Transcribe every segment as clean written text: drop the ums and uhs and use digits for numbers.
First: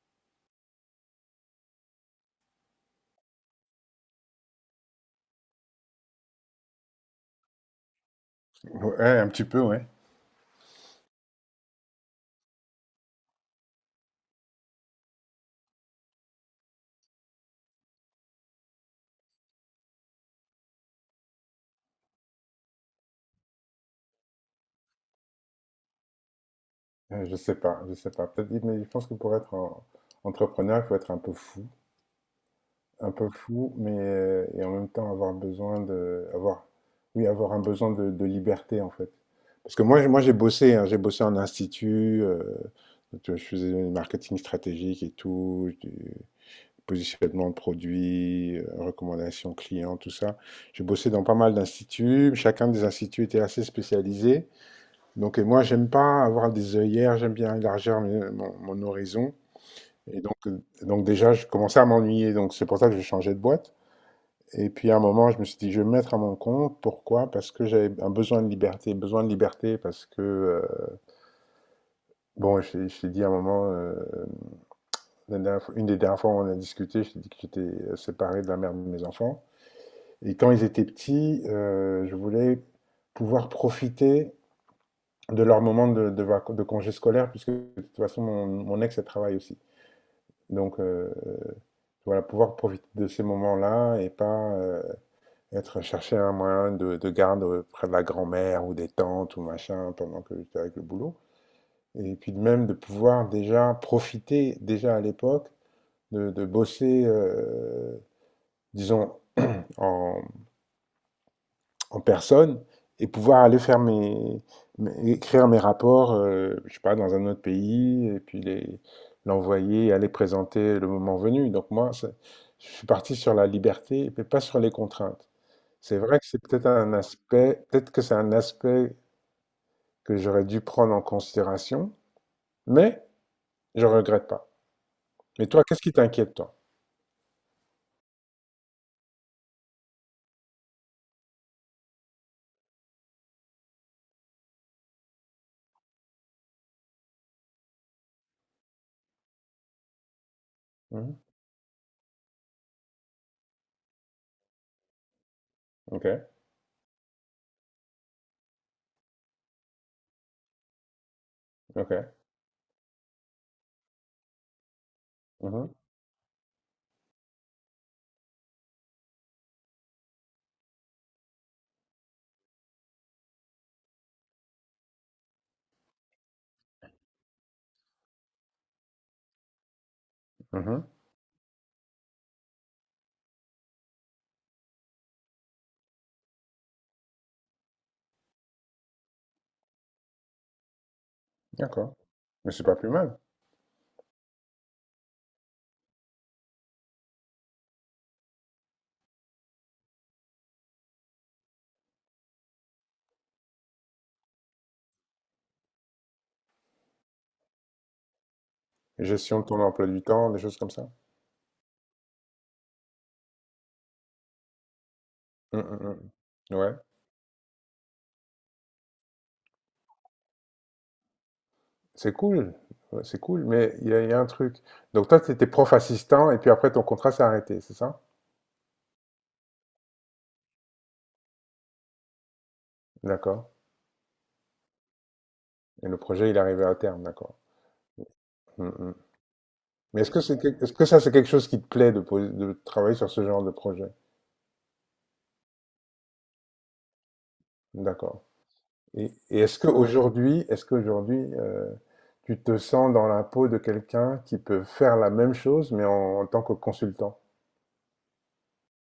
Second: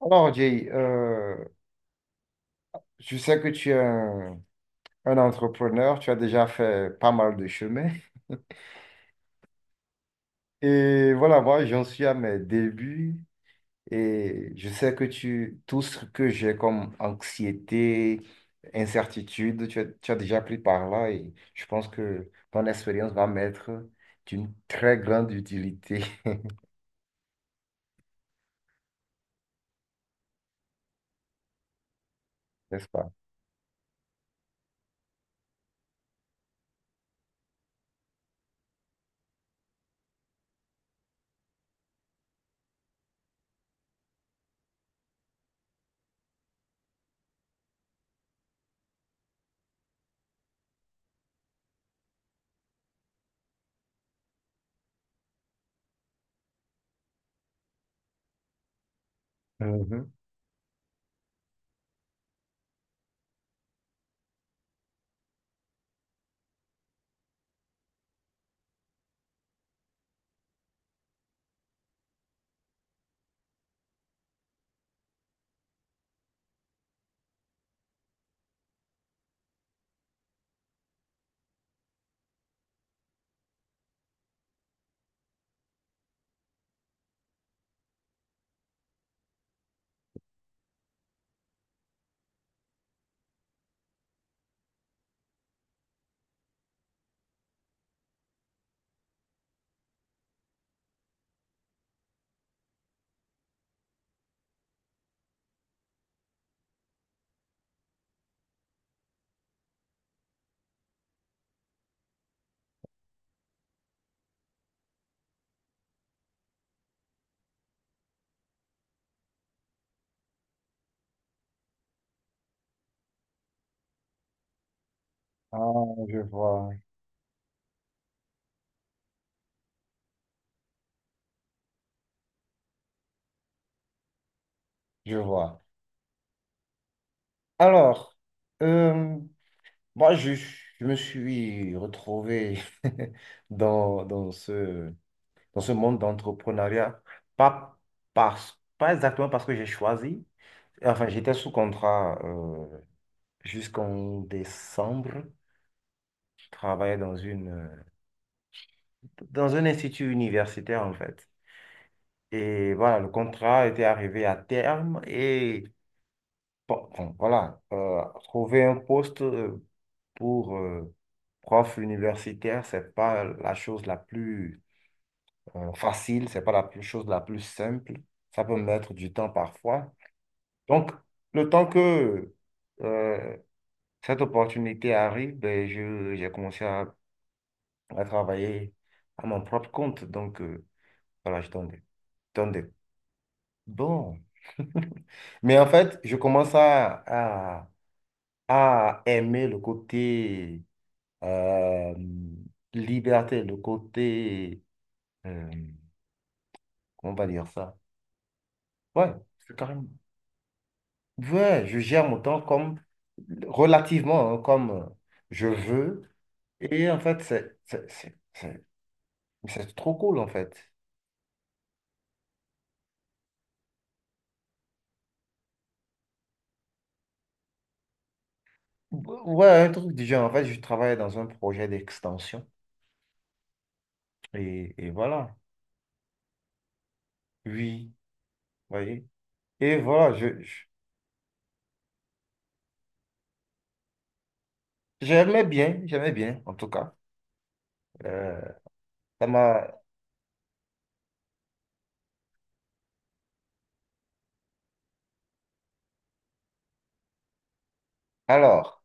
Alors, Jay, je sais que tu es un entrepreneur, tu as déjà fait pas mal de chemin. Ouais, un petit peu, ouais. Et voilà, moi, j'en suis à mes débuts et je sais que tout ce que j'ai comme anxiété, incertitude, tu as déjà pris par là et je pense que ton expérience va m'être d'une très grande utilité, Je sais pas, je sais pas. Peut-être, mais je pense que pour être entrepreneur, il faut être n'est-ce pas? un peu fou, mais et en même temps avoir besoin de, avoir, oui, avoir un besoin de liberté en fait. Parce que moi, moi, j'ai bossé, hein, j'ai bossé en institut, tu vois, je faisais du marketing stratégique et tout, du positionnement de produits, recommandations clients, tout ça. J'ai bossé dans pas mal d'instituts. Chacun des instituts était assez spécialisé. Donc, et moi, j'aime pas avoir des œillères, j'aime bien élargir mon horizon. Mhm. Et donc déjà, je commençais à m'ennuyer. Donc, c'est pour ça que je changeais de boîte. Et puis, à un moment, je me suis dit, je vais me mettre à mon compte. Pourquoi? Parce que j'avais un besoin de liberté. Besoin de liberté parce que, bon, je t'ai dit à un moment, une des dernières fois où on a discuté, je t'ai dit que j'étais séparé de la mère de mes enfants. Et quand ils étaient petits, je voulais pouvoir profiter de leur moment de congé scolaire, puisque de toute façon, mon ex, elle travaille aussi. Donc, voilà, pouvoir profiter de ces moments-là et pas être chercher un moyen de garde près de la grand-mère ou des tantes ou machin pendant que j'étais avec le boulot. Et puis de même de pouvoir déjà profiter, déjà à l'époque, de bosser, disons, en, en personne et pouvoir aller faire écrire mes rapports, je sais pas, dans un autre pays et puis les l'envoyer et aller présenter le moment venu. Donc moi, je suis parti sur la liberté, mais pas sur les contraintes. Ah, C'est vrai je que c'est peut-être vois, un aspect, peut-être que c'est un aspect que j'aurais dû prendre en considération, mais je regrette pas. je Mais vois. toi, qu'est-ce qui t'inquiète, toi? Alors, euh, moi, je me suis retrouvé dans dans ce monde d'entrepreneuriat, pas, pas exactement parce que j'ai choisi. Enfin, Mmh. j'étais sous contrat jusqu'en décembre. OK, Je travaillais dans dans un institut universitaire, en fait. OK. Et voilà, le contrat était arrivé à terme. Et Mhm. bon, voilà, trouver un poste pour... euh, prof universitaire, c'est pas la chose la plus facile, c'est pas chose la plus simple. Ça peut mettre du temps parfois. Mhm. Donc, le temps que euh, cette opportunité arrive, ben, j'ai commencé à travailler à mon propre compte. Donc, voilà, D'accord. donne Mais c'est des- pas plus mal. Bon. Mais en fait, je commence à aimer le côté euh, liberté, euh, comment on va dire ça? Ouais, Gestion de c'est ton carrément... emploi du temps, des choses comme ça? Ouais, je gère mon temps comme relativement hein, comme je Mmh mh, veux. mmh. Mmh. Ouais. Et en fait, c'est trop cool en fait. C'est cool. Ouais, c'est cool, mais il y a un truc. Donc toi, tu étais prof assistant et puis après ton contrat s'est arrêté, c'est ça? Ouais, un truc du genre. En fait, je travaille dans un projet d'extension. D'accord, Et voilà. et le projet, il est arrivé à terme, d'accord. Oui, Mmh vous mh. voyez. Et Mais est-ce voilà, que est-ce que ça c'est quelque chose qui te plaît de travailler sur ce genre de projet? j'aimais j'aimais bien en tout cas. D'accord. Euh, Et, ça et m'a... est-ce qu'aujourd'hui, tu te sens dans la peau de quelqu'un qui peut faire la même chose, mais en tant que consultant? Alors,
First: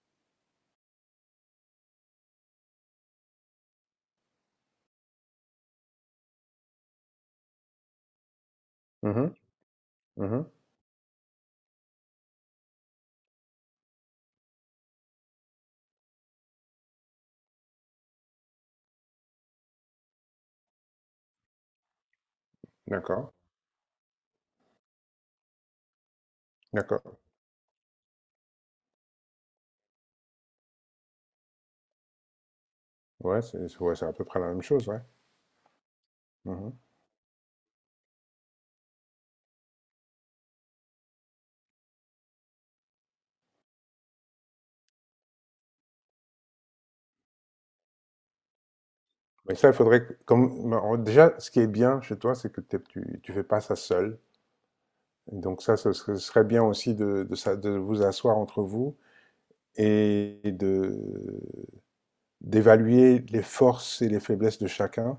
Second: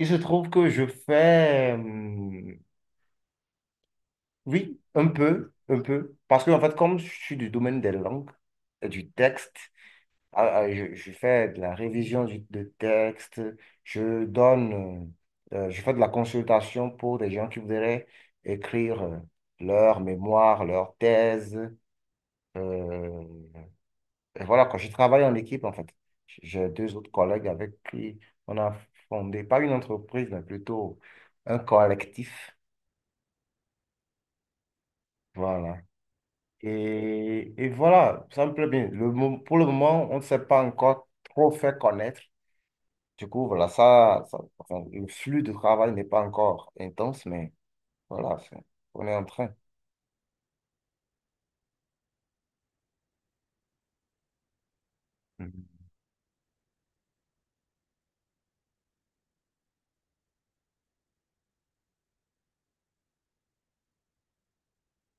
il se trouve que je fais, oui, un peu. Parce que en fait, comme je suis du domaine des langues, et du Mhm. texte, Mhm. Je fais de la révision de texte, je donne, je fais de la consultation pour des gens qui voudraient écrire leur mémoire, leur thèse. Euh, D'accord, et voilà, quand je travaille en équipe, en fait, j'ai deux autres d'accord. collègues avec qui on a fondé, pas une entreprise, mais plutôt un collectif. Ouais, c'est à peu près la même chose, ouais. Voilà. Mhm. Et voilà, ça me plaît bien. Pour le moment, on ne s'est pas encore trop fait connaître. Du coup, voilà, enfin, le flux de travail n'est pas encore intense, mais voilà, c'est- on est en train. Mais ça, il faudrait. Comme, bon, déjà, ce qui est bien chez toi, c'est que tu ne fais pas ça seul. Donc, Mhm, ça, ce serait bien aussi de, de vous asseoir entre vous et de d'évaluer les forces et les faiblesses de chacun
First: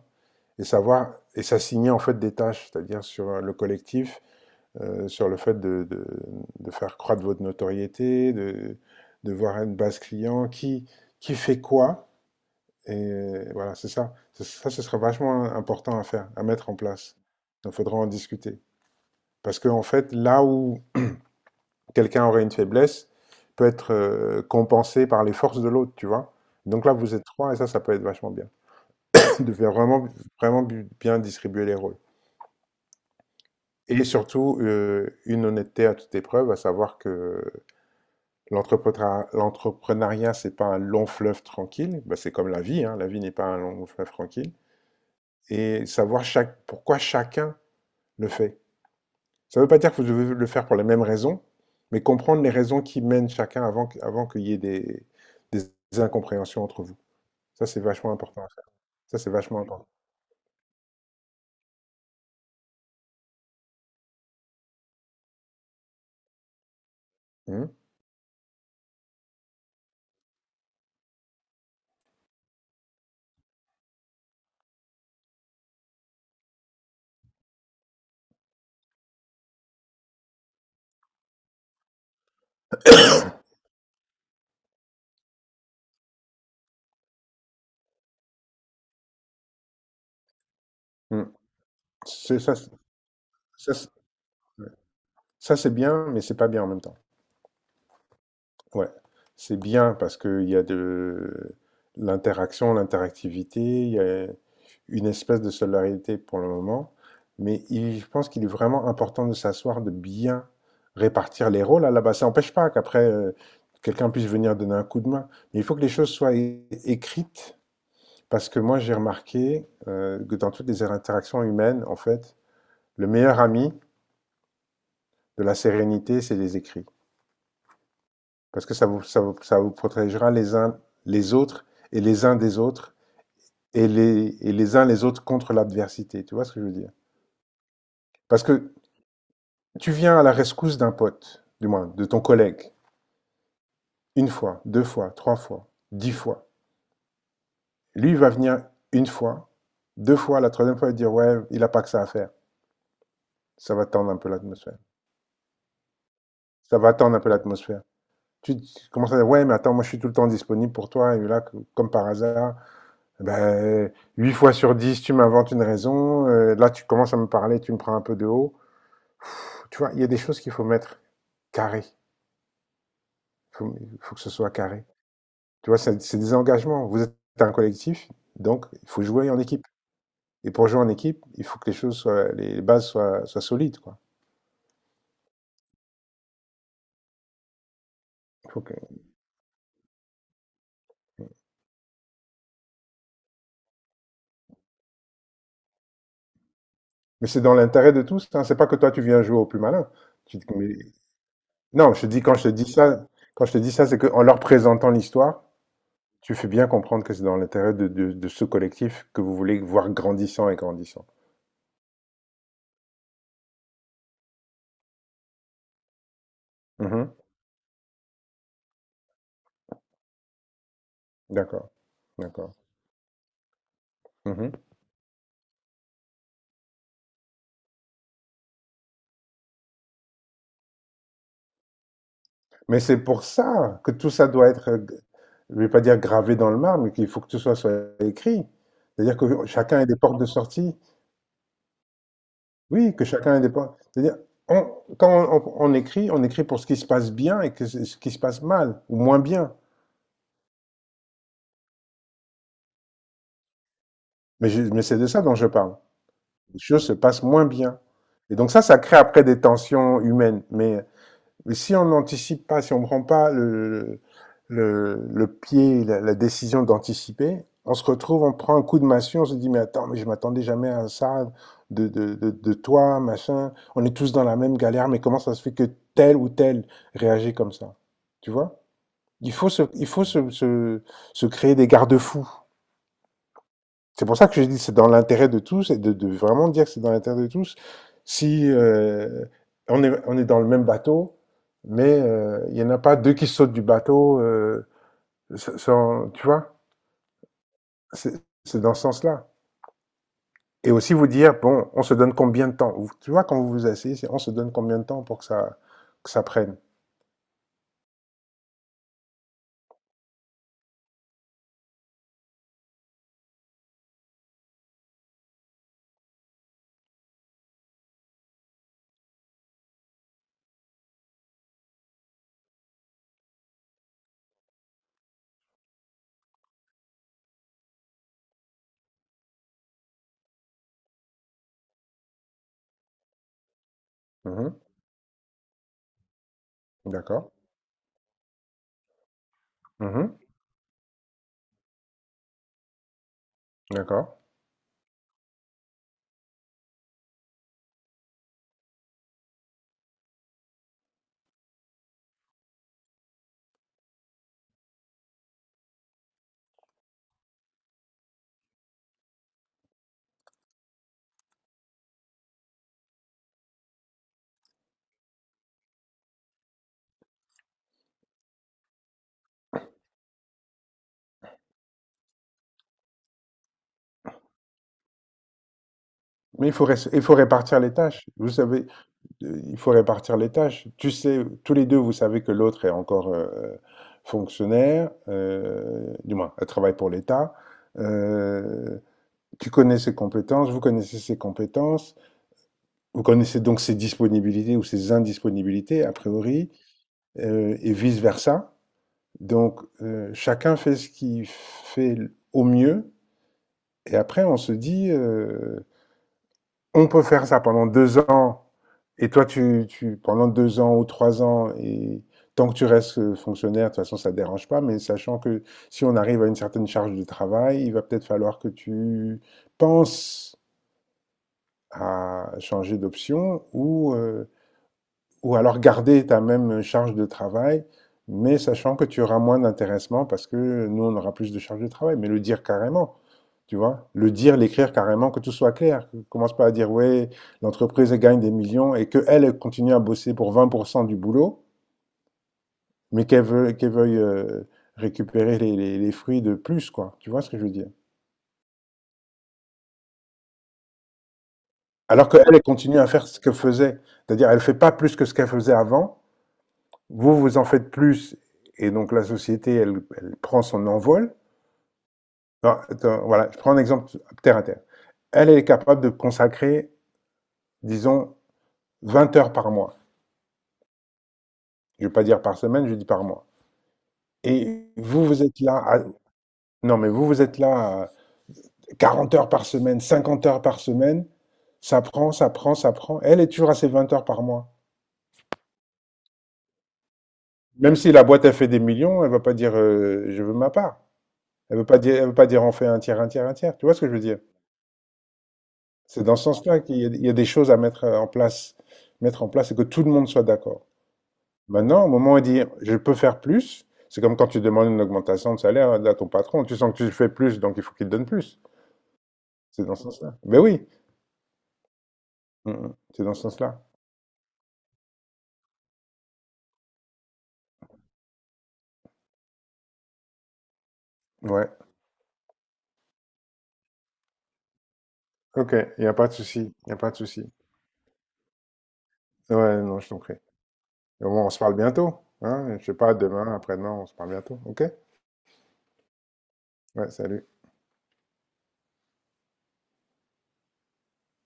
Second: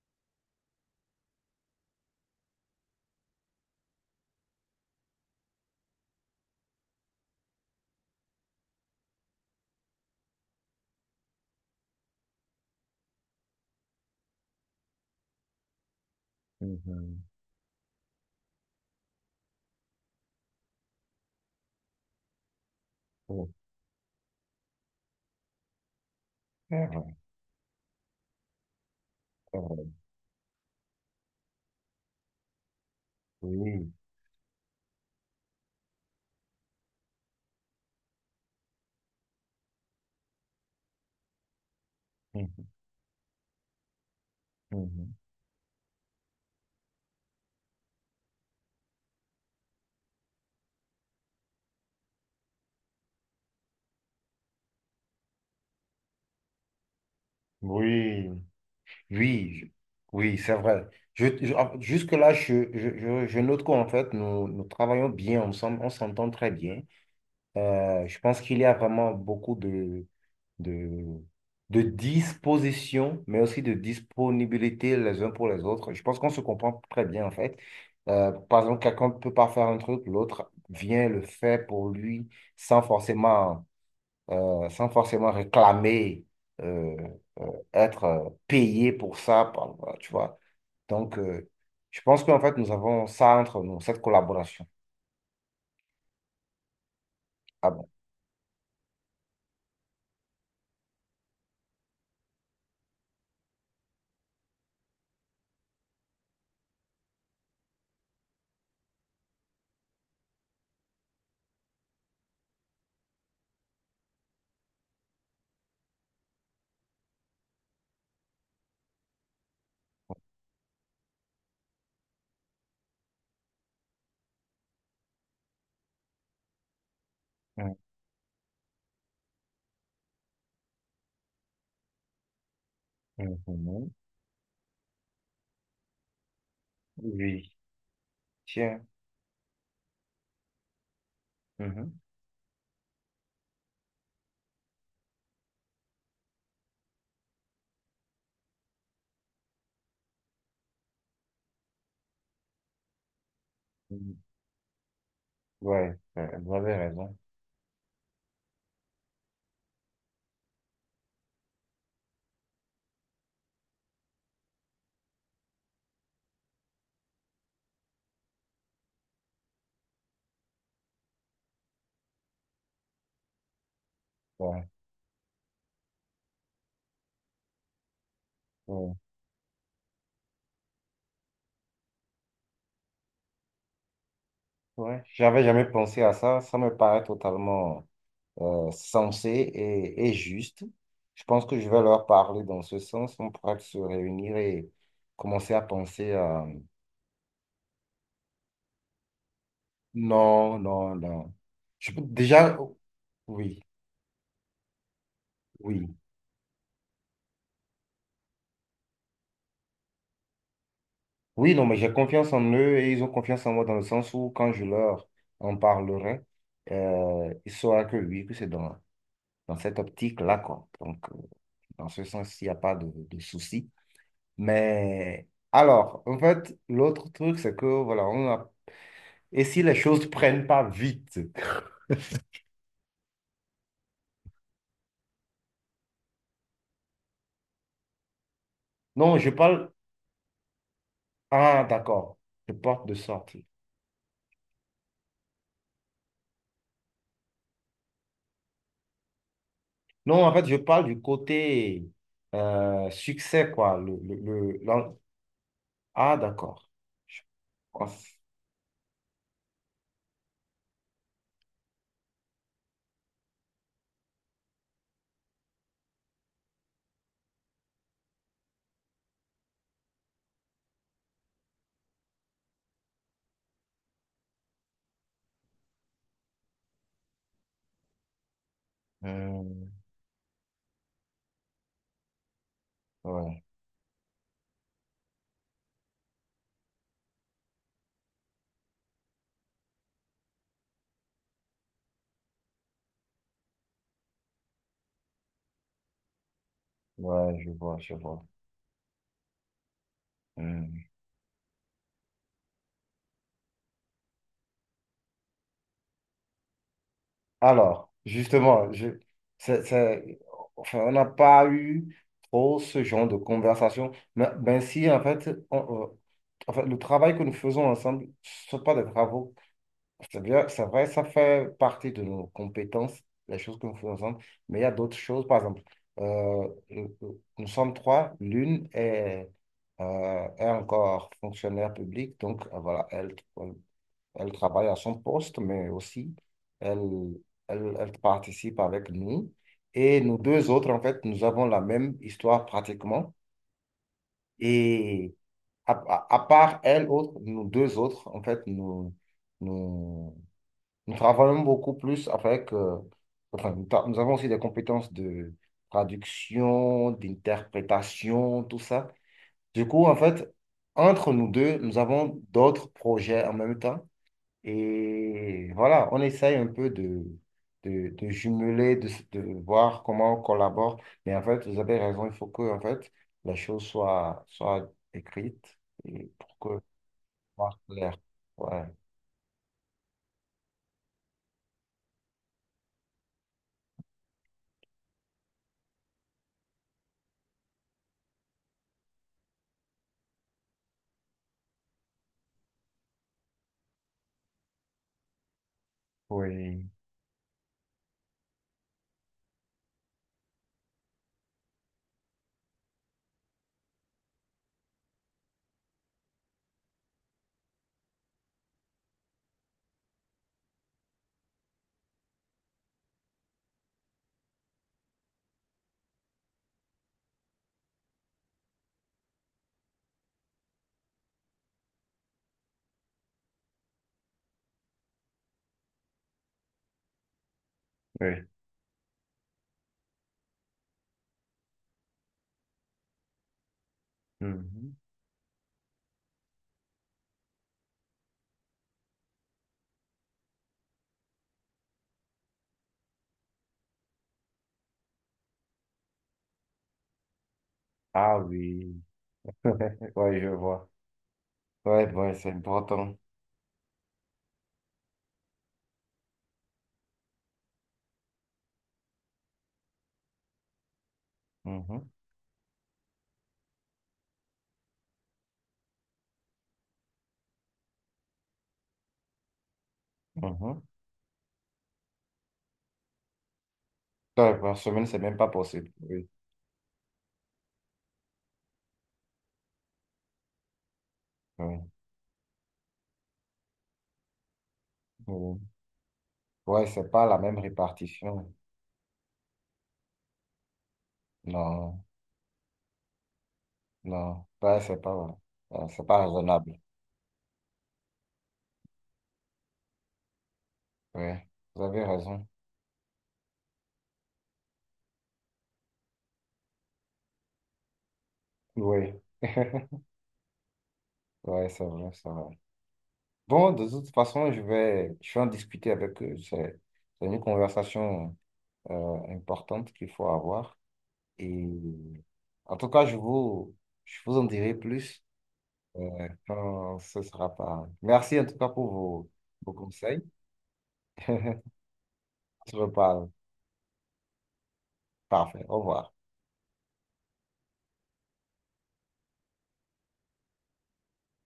et savoir et s'assigner en fait des tâches, c'est-à-dire sur le collectif, sur le fait de faire croître votre notoriété, de voir une base client, qui fait quoi. Et voilà, c'est ça. Ça, ce sera vachement important à faire, à mettre en place. mhm. Donc, il faudra en discuter. Parce qu'en fait, là où quelqu'un aurait une faiblesse, Oh, peut être compensé par les forces de l'autre, tu vois. c'est Donc là, vrai, vous êtes trois et ça peut être vachement bien. De c'est faire vrai. vraiment, vraiment bien distribuer les rôles. Oui, Et surtout, une honnêteté à toute épreuve, à savoir que l'entrepreneuriat, l'entrepreneuriat, c'est pas un long fleuve tranquille. Bah, c'est comme la mhm, vie, hein. La vie n'est pas un long fleuve tranquille. mhm. Et savoir pourquoi chacun le fait. Ça ne veut pas dire que vous devez le faire pour les mêmes raisons, mais comprendre les raisons qui mènent chacun avant qu'il y ait des incompréhensions entre vous. Ça, c'est vachement Oui, important à faire. Ça, c'est oui, vachement je- important. oui, c'est vrai. Jusque-là, je note qu'en fait, nous travaillons bien ensemble, on s'entend très bien. Mhm. Je pense qu'il y a vraiment beaucoup de, de disposition, mais aussi de disponibilité les uns pour les autres. Je pense qu'on se comprend très bien, en fait. Par exemple, quelqu'un ne peut pas faire un truc, l'autre vient le faire pour lui sans forcément, sans forcément réclamer, euh, être payé pour ça, tu vois. Donc, Mhm. Je pense C'est- qu'en Ça, fait, c'est- nous avons ça entre Ça, nous, c'est cette ouais. collaboration. Ça, c'est bien, mais c'est pas bien en même temps. Ah bon. Ouais, c'est bien parce qu'il y a de l'interaction, l'interactivité, il y a une espèce de solidarité pour le moment, mais je pense qu'il est vraiment important de s'asseoir, de bien répartir les rôles à la base. Ça n'empêche pas qu'après, quelqu'un puisse venir donner un coup de main, mais il faut que les choses soient écrites parce que moi j'ai remarqué que dans toutes les interactions humaines, en fait, le meilleur ami de la sérénité, c'est les écrits. Parce que ça vous protégera les uns les autres et les uns des autres Mhm. et Mhm. Les uns les autres contre l'adversité. Tu vois ce que je veux dire? Oui, Parce que tiens. tu viens à la rescousse d'un pote, du moins Mhm. de ton collègue, une fois, deux fois, trois fois, 10 fois. Lui, il va venir une fois, deux fois, la troisième fois, il va dire ouais, il n'a pas que ça à faire. Ça va tendre un Mhm. peu l'atmosphère. Ouais, vous avez Ça va tendre raison. un peu l'atmosphère. Tu commences à dire ouais, mais attends, moi je suis tout le temps disponible pour toi et là, comme par hasard, ben, 8 fois sur 10, tu m'inventes une raison. Là, tu commences à me parler, tu me prends un peu de haut. Tu vois, il y a des choses qu'il faut mettre carré. Il faut, faut, que ce soit Ouais. carré. Tu vois, c'est des engagements. Vous êtes un collectif, donc il Ouais, faut jouer en équipe. Et pour jouer en équipe, il faut que les bases soient solides, quoi. ouais, j'avais jamais pensé à ça. Ça me paraît totalement Il faut que... sensé et juste. Je pense que je vais leur parler dans ce sens. On pourra se réunir et commencer à penser à... Mais c'est dans l'intérêt de tous. Hein. C'est pas que toi tu viens jouer au plus malin. Tu... Non, Mais... non, non. Je Non, peux je te dis quand je te déjà... dis ça, Oui, c'est qu'en leur présentant l'histoire. oui. Tu fais bien comprendre que c'est dans l'intérêt de ce collectif que vous voulez voir grandissant et grandissant. Oui, non, mais j'ai confiance en eux et ils ont confiance en moi dans le sens où quand je leur en parlerai, Mhm. Ils sauront que oui, que c'est dans, dans cette optique-là, quoi. Donc, D'accord, dans ce sens, il n'y d'accord. a pas de souci. Mhm. Mais alors, en fait, l'autre truc, c'est que, voilà, on a... Et si les choses prennent pas vite? Mais c'est pour ça que tout ça doit être, je ne vais pas dire gravé dans le marbre, mais qu'il faut que tout ça soit écrit. Non, C'est-à-dire je que parle... chacun ait des portes de sortie. Ah, d'accord, je porte de Oui, que chacun ait sortie. des portes. C'est-à-dire, on- quand on écrit, on écrit pour ce qui se passe bien et que ce qui se passe mal, ou moins bien. Non, en fait, je parle du côté succès, quoi. Mais, le- je- mais l'en- c'est de ça dont je parle. Ah, Les d'accord. choses se Je passent moins bien. pense... Et donc ça crée après des tensions humaines. Mais si on n'anticipe pas, si on ne prend pas le pied, la décision d'anticiper, on se retrouve, on prend un coup de massue, on se dit mais attends, mais je m'attendais jamais à ça de toi, machin. On est tous dans la même galère, mais comment ça se fait que tel ou tel réagit comme ça? Tu vois? Il faut se, Hum, il faut se, se, se créer des garde-fous. ouais, C'est pour ça que je dis, c'est dans l'intérêt de tous et de vraiment dire que c'est dans l'intérêt de tous. Si on est dans le même bateau, mais il n'y en a pas deux qui sautent du bateau, sans, tu vois, ouais, je vois. c'est dans ce sens-là. Et Hmm. aussi vous dire, bon, on se donne combien de temps. Tu vois, quand vous vous asseyez, on se donne combien de temps pour que ça prenne. Alors, justement, c'est- c'est- enfin, on n'a pas eu trop ce genre de conversation. Mais ben si, en fait, en fait, le travail que nous faisons ensemble, ce ne sont pas des travaux. C'est bien, c'est vrai, ça fait partie de nos compétences, les choses que nous faisons ensemble. Mais il y a d'autres choses, par exemple, nous sommes trois, est encore fonctionnaire public, donc voilà, elle. Elle Mhm. travaille à son poste, mais aussi, elle, D'accord. Elle participe avec nous. Et Mhm. nous deux autres, en fait, nous avons la même histoire pratiquement. D'accord. Et à part elle, autre, nous deux autres, en fait, nous, nous travaillons beaucoup plus avec... enfin, nous avons aussi des compétences de traduction, d'interprétation, tout ça. Du coup, en fait, entre nous deux, nous avons d'autres projets en même temps. Et voilà, on essaye un peu de jumeler, de voir comment on collabore. Mais en fait, vous avez raison, il faut que en fait, la chose soit écrite et Mais pour que il faut soit répartir les clair. tâches. Vous Ouais. savez, il faut répartir les tâches. Tu sais, tous les deux, vous savez que l'autre est encore fonctionnaire, du moins, elle travaille pour l'État. Euh, Tu connais ses compétences, vous connaissez ses compétences, vous connaissez donc ses disponibilités ou ses indisponibilités, a priori, Oui, et vice-versa. Donc, chacun fait ce qu'il fait au mieux, et après, on se dit, on peut faire ça pendant 2 ans, et toi, tu pendant 2 ans ou 3 ans, et tant que tu restes fonctionnaire, de toute façon, ça ne te dérange pas, mais sachant que si on arrive à une certaine charge de travail, il va peut-être falloir que tu penses à changer d'option ou alors garder ta même charge de travail, oui. mais sachant que tu auras moins d'intéressement parce que nous, on aura plus de charge de travail. Mais le dire carrément, tu vois? Le dire, l'écrire Mhm. carrément, que tout soit clair. Commence pas à dire, ouais, l'entreprise elle gagne des millions et qu'elle, elle continue à bosser pour 20% du boulot, mais qu'elle veuille récupérer les fruits de plus, quoi. Tu vois ce que je veux dire? Ah oui, ouais, je vois. Ouais, Alors ouais, qu'elle, c'est elle continue à important. faire ce qu'elle faisait. C'est-à-dire, elle fait pas plus que ce qu'elle faisait avant. Vous, vous en faites plus. Et donc, la société, elle, elle prend son envol. Mhm, Non, attends, voilà, je prends un exemple terre à terre. Elle, elle est capable de consacrer, disons, 20 heures par mois. mhm. Je ne vais pas dire par semaine, je dis par mois. Ouais, par Et semaine, c'est vous, même pas possible. Oui, non, mais vous, vous êtes là à 40 heures par semaine, 50 heures par semaine. oui, Ça prend, ça prend, ça prend. Elle est toujours à ses 20 heures par mois. oui. Ouais, c'est pas la même Même si la boîte répartition. a fait des millions, elle va pas dire je veux ma part. Elle veut pas Non, dire, elle veut pas dire on fait un tiers, un tiers, un tiers. Tu vois ce que je veux dire? non, ouais, c'est pas C'est dans ce raisonnable. sens-là qu'il y a des choses à mettre en place et que tout le monde soit d'accord. Ouais, vous avez Maintenant, au moment où on raison. dit je peux faire plus, c'est comme quand tu demandes une augmentation de salaire à ton patron. Tu sens que tu fais plus, donc il faut qu'il te donne plus. Oui. C'est dans ce sens-là. Ben oui. Ouais, c'est vrai, c'est vrai. Mmh mh. C'est dans ce Bon, sens-là? de toute façon, je vais en discuter avec eux. C'est une conversation importante qu'il faut avoir. Et Ouais. en tout cas, je vous en dirai plus OK, il y a pas de souci, il y a quand pas de ce souci. sera pas. Merci en tout cas pour vos, vos Ouais, non, je t'en conseils. prie. Et au On moins, on se parle bientôt, se hein? Je sais pas, reparle. demain, après-demain, on se parle bientôt, OK? Parfait. Au revoir. Ouais, salut.